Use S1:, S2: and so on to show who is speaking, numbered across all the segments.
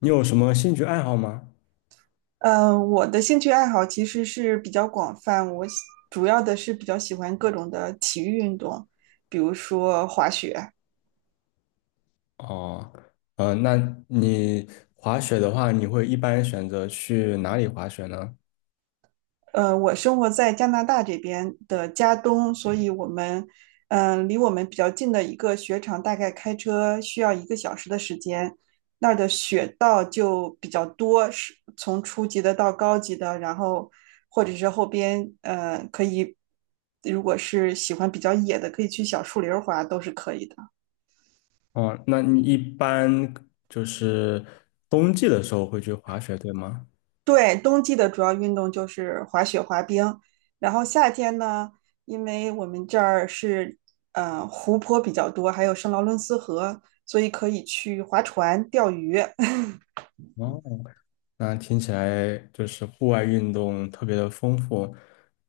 S1: 你有什么兴趣爱好吗？
S2: 嗯，我的兴趣爱好其实是比较广泛，主要的是比较喜欢各种的体育运动，比如说滑雪。
S1: 哦，那你滑雪的话，你会一般选择去哪里滑雪呢？
S2: 我生活在加拿大这边的加东，所以我们，离我们比较近的一个雪场，大概开车需要一个小时的时间。那儿的雪道就比较多，是从初级的到高级的，然后或者是后边，可以，如果是喜欢比较野的，可以去小树林儿滑，都是可以的。
S1: 哦，那你一般就是冬季的时候会去滑雪，对吗？
S2: 对，冬季的主要运动就是滑雪、滑冰，然后夏天呢，因为我们这儿是湖泊比较多，还有圣劳伦斯河，所以可以去划船、钓鱼、
S1: 哦，那听起来就是户外运动特别的丰富。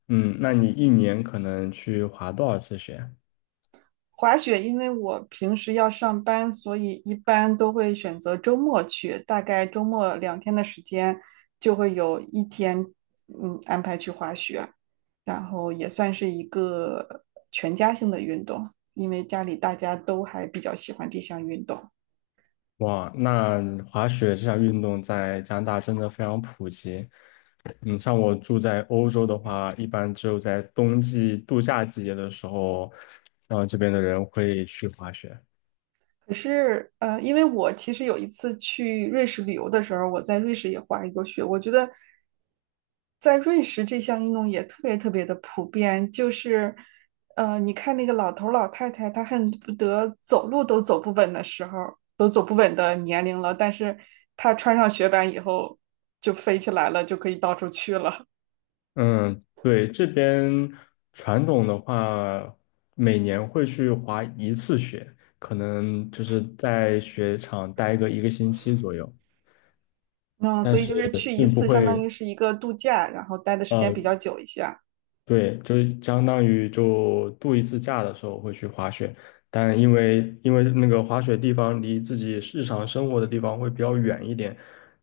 S1: 嗯，那你一年可能去滑多少次雪？
S2: 滑雪。因为我平时要上班，所以一般都会选择周末去，大概周末两天的时间就会有一天，安排去滑雪，然后也算是一个全家性的运动，因为家里大家都还比较喜欢这项运动。
S1: 哇，那滑雪这项运动在加拿大真的非常普及。嗯，像我住在欧洲的话，一般只有在冬季度假季节的时候，然后这边的人会去滑雪。
S2: 可是，因为我其实有一次去瑞士旅游的时候，我在瑞士也滑一过雪。我觉得在瑞士这项运动也特别特别的普遍，就是，你看那个老头儿老太太，他恨不得走路都走不稳的时候，都走不稳的年龄了，但是他穿上雪板以后就飞起来了，就可以到处去了。
S1: 嗯，对，这边传统的话，每年会去滑一次雪，可能就是在雪场待个一个星期左右，
S2: 嗯，
S1: 但
S2: 所以
S1: 是
S2: 就是去一
S1: 并不
S2: 次，相当
S1: 会。
S2: 于是一个度假，然后待的时间比
S1: 呃。
S2: 较久一些。
S1: 对，就相当于就度一次假的时候会去滑雪，但因为那个滑雪地方离自己日常生活的地方会比较远一点。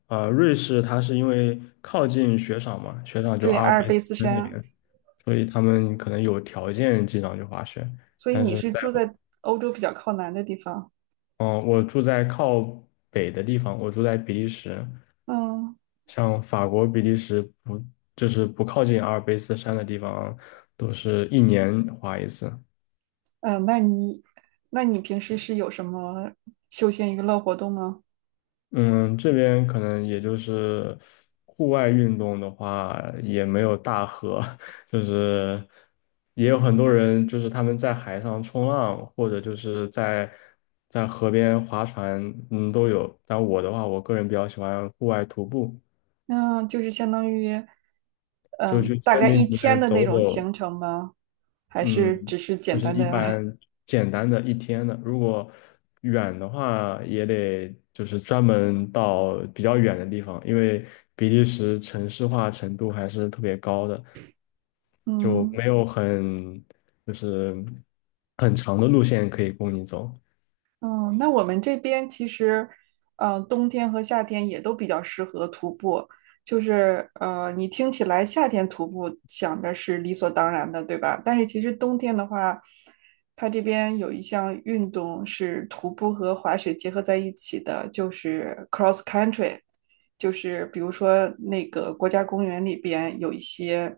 S1: 瑞士它是因为靠近雪场嘛，雪场就
S2: 对，
S1: 阿尔
S2: 阿尔
S1: 卑
S2: 卑
S1: 斯
S2: 斯
S1: 山那
S2: 山。
S1: 边，所以他们可能有条件经常去滑雪，
S2: 所以
S1: 但
S2: 你
S1: 是
S2: 是
S1: 在
S2: 住
S1: 我，
S2: 在欧洲比较靠南的地方。
S1: 嗯、我住在靠北的地方，我住在比利时，
S2: 嗯
S1: 像法国、比利时不就是不靠近阿尔卑斯山的地方，都是一年滑一次。
S2: 那你那你平时是有什么休闲娱乐活动吗？
S1: 嗯，这边可能也就是户外运动的话，也没有大河，就是也有很多人，就是他们在海上冲浪，或者就是在河边划船。嗯，都有。但我的话，我个人比较喜欢户外徒步，
S2: 那就是相当于大概一天的那
S1: 走
S2: 种
S1: 走。
S2: 行程吗？还
S1: 嗯，
S2: 是只是
S1: 就
S2: 简
S1: 是
S2: 单
S1: 一
S2: 的
S1: 般简单的一天的。如果远的话，也得就是专门到比较远的地方，因为比利时城市化程度还是特别高的，就
S2: 嗯
S1: 没有很就是很长的路线可以供你走。
S2: 嗯，那我们这边其实，嗯，冬天和夏天也都比较适合徒步。就是，你听起来夏天徒步想着是理所当然的，对吧？但是其实冬天的话，它这边有一项运动是徒步和滑雪结合在一起的，就是 cross country。就是比如说那个国家公园里边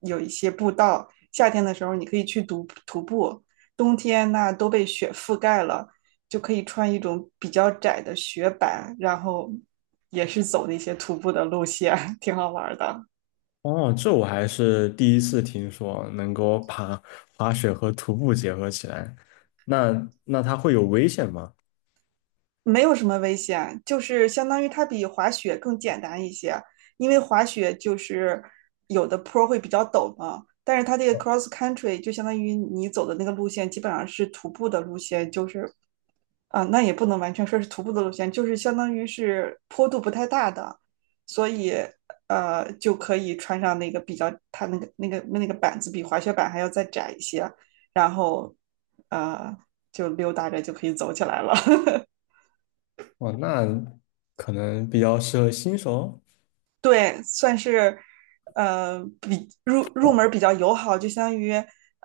S2: 有一些步道，夏天的时候你可以去徒步，冬天那都被雪覆盖了。就可以穿一种比较窄的雪板，然后也是走那些徒步的路线，挺好玩的。
S1: 哦，这我还是第一次听说能够把滑雪和徒步结合起来，那它会有危险吗？
S2: 没有什么危险，就是相当于它比滑雪更简单一些，因为滑雪就是有的坡会比较陡嘛，但是它这个 cross country 就相当于你走的那个路线基本上是徒步的路线，就是啊，那也不能完全说是徒步的路线，就是相当于是坡度不太大的，所以就可以穿上那个比较它那个板子比滑雪板还要再窄一些，然后呃就溜达着就可以走起来了。
S1: 哦，那可能比较适合新手。
S2: 对，算是比入门比较友好，就相当于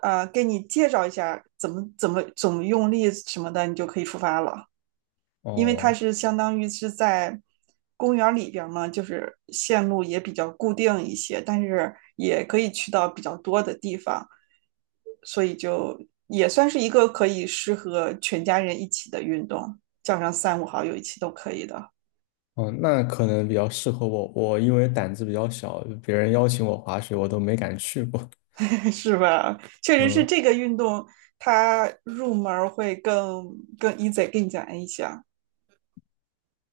S2: 给你介绍一下怎么用力什么的，你就可以出发了。因为它
S1: 哦
S2: 是相当于是在公园里边嘛，就是线路也比较固定一些，但是也可以去到比较多的地方，所以就也算是一个可以适合全家人一起的运动，叫上三五好友一起都可以的。
S1: 哦，那可能比较适合我。我因为胆子比较小，别人邀请我滑雪，我都没敢去过。
S2: 是吧？确实是
S1: 嗯
S2: 这个运动，它入门儿会更 easy 更简单一些啊。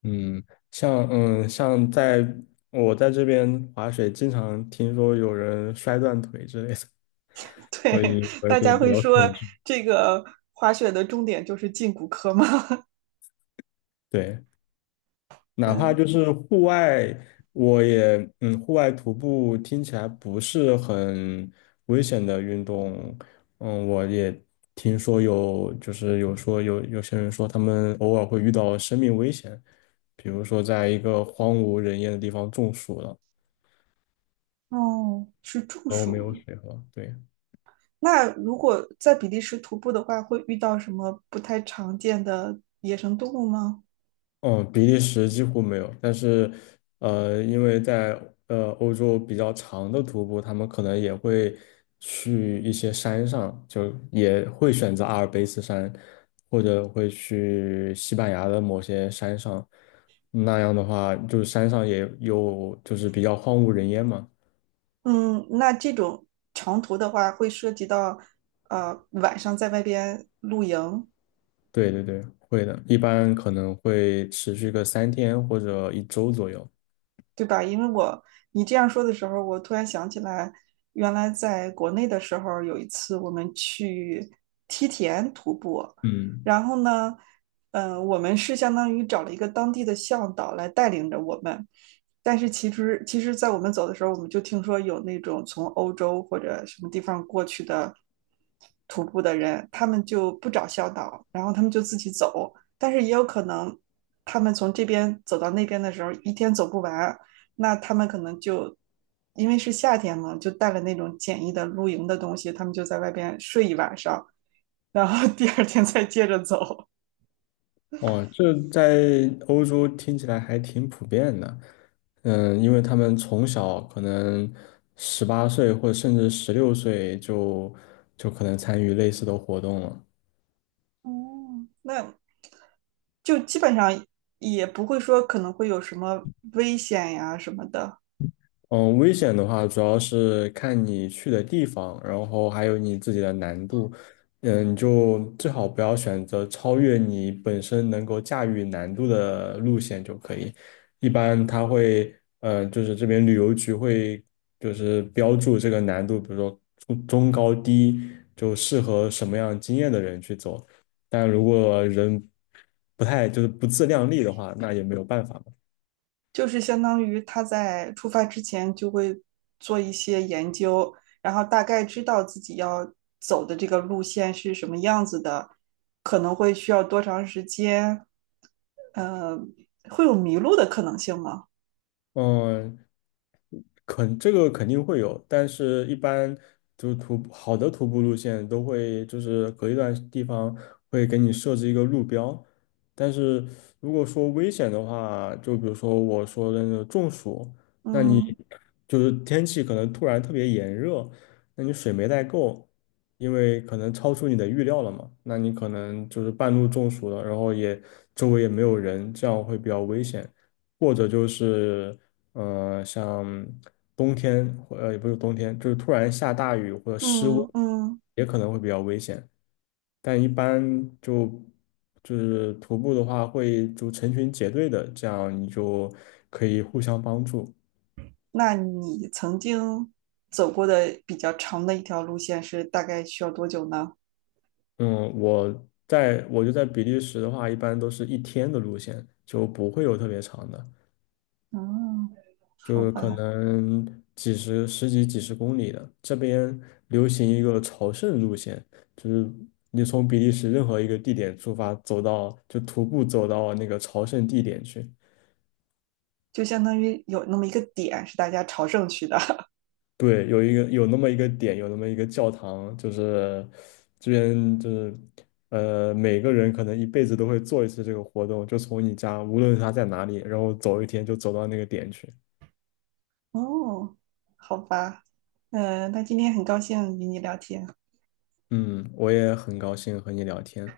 S1: 嗯，像在我在这边滑雪，经常听说有人摔断腿之类的，所
S2: 对，
S1: 以我
S2: 大
S1: 对
S2: 家
S1: 比
S2: 会
S1: 较
S2: 说
S1: 恐惧。
S2: 这个滑雪的重点就是进骨科吗？
S1: 对，哪怕
S2: 嗯，
S1: 就是户外，我也户外徒步听起来不是很危险的运动。我也听说有，就是有些人说他们偶尔会遇到生命危险，比如说在一个荒无人烟的地方中暑了，
S2: 哦，是中
S1: 然后没有
S2: 暑。
S1: 水喝，对。
S2: 那如果在比利时徒步的话，会遇到什么不太常见的野生动物吗？
S1: 嗯，比利时几乎没有，但是，因为在欧洲比较长的徒步，他们可能也会去一些山上，就也会选择阿尔卑斯山，或者会去西班牙的某些山上。那样的话，就是山上也有就是比较荒无人烟嘛。
S2: 嗯，那这种长途的话，会涉及到晚上在外边露营，
S1: 对对对，会的，一般可能会持续个3天或者一周左右。
S2: 对吧？因为我你这样说的时候，我突然想起来，原来在国内的时候，有一次我们去梯田徒步，
S1: 嗯。
S2: 然后呢，我们是相当于找了一个当地的向导来带领着我们，但是其实其实，在我们走的时候，我们就听说有那种从欧洲或者什么地方过去的徒步的人，他们就不找向导，然后他们就自己走。但是也有可能，他们从这边走到那边的时候，一天走不完，那他们可能就因为是夏天嘛，就带了那种简易的露营的东西，他们就在外边睡一晚上，然后 第二天再接着走。
S1: 哦，这在欧洲听起来还挺普遍的。嗯，因为他们从小可能18岁或者甚至16岁就可能参与类似的活动了。
S2: 哦，那就基本上也不会说可能会有什么危险呀什么的。
S1: 嗯，危险的话主要是看你去的地方，然后还有你自己的难度。嗯，你就最好不要选择超越你本身能够驾驭难度的路线就可以。一般它会，就是这边旅游局会就是标注这个难度，比如说中高低，就适合什么样经验的人去走。但如果人不太就是不自量力的话，那也没有办法嘛。
S2: 就是相当于他在出发之前就会做一些研究，然后大概知道自己要走的这个路线是什么样子的，可能会需要多长时间，呃，会有迷路的可能性吗？
S1: 嗯，肯这个肯定会有，但是一般就是徒步好的徒步路线都会就是隔一段地方会给你设置一个路标。但是如果说危险的话，就比如说我说的那个中暑，那你
S2: 嗯
S1: 就是天气可能突然特别炎热，那你水没带够，因为可能超出你的预料了嘛，那你可能就是半路中暑了，然后周围也没有人，这样会比较危险。或者就是像冬天，也不是冬天，就是突然下大雨或者失温，
S2: 嗯嗯，
S1: 也可能会比较危险。但一般就就是徒步的话，会就成群结队的，这样你就可以互相帮助。
S2: 那你曾经走过的比较长的一条路线是大概需要多久呢？
S1: 嗯，我就在比利时的话，一般都是一天的路线，就不会有特别长的。
S2: 嗯，好
S1: 就可
S2: 吧，
S1: 能几十、十几、几十公里的。这边流行一个朝圣路线，就是你从比利时任何一个地点出发，就徒步走到那个朝圣地点去。
S2: 就相当于有那么一个点是大家朝圣去的。
S1: 对，有那么一个点，有那么一个教堂，就是这边就是每个人可能一辈子都会做一次这个活动，就从你家，无论他在哪里，然后走一天就走到那个点去。
S2: 哦，好吧，那今天很高兴与你聊天。
S1: 嗯，我也很高兴和你聊天。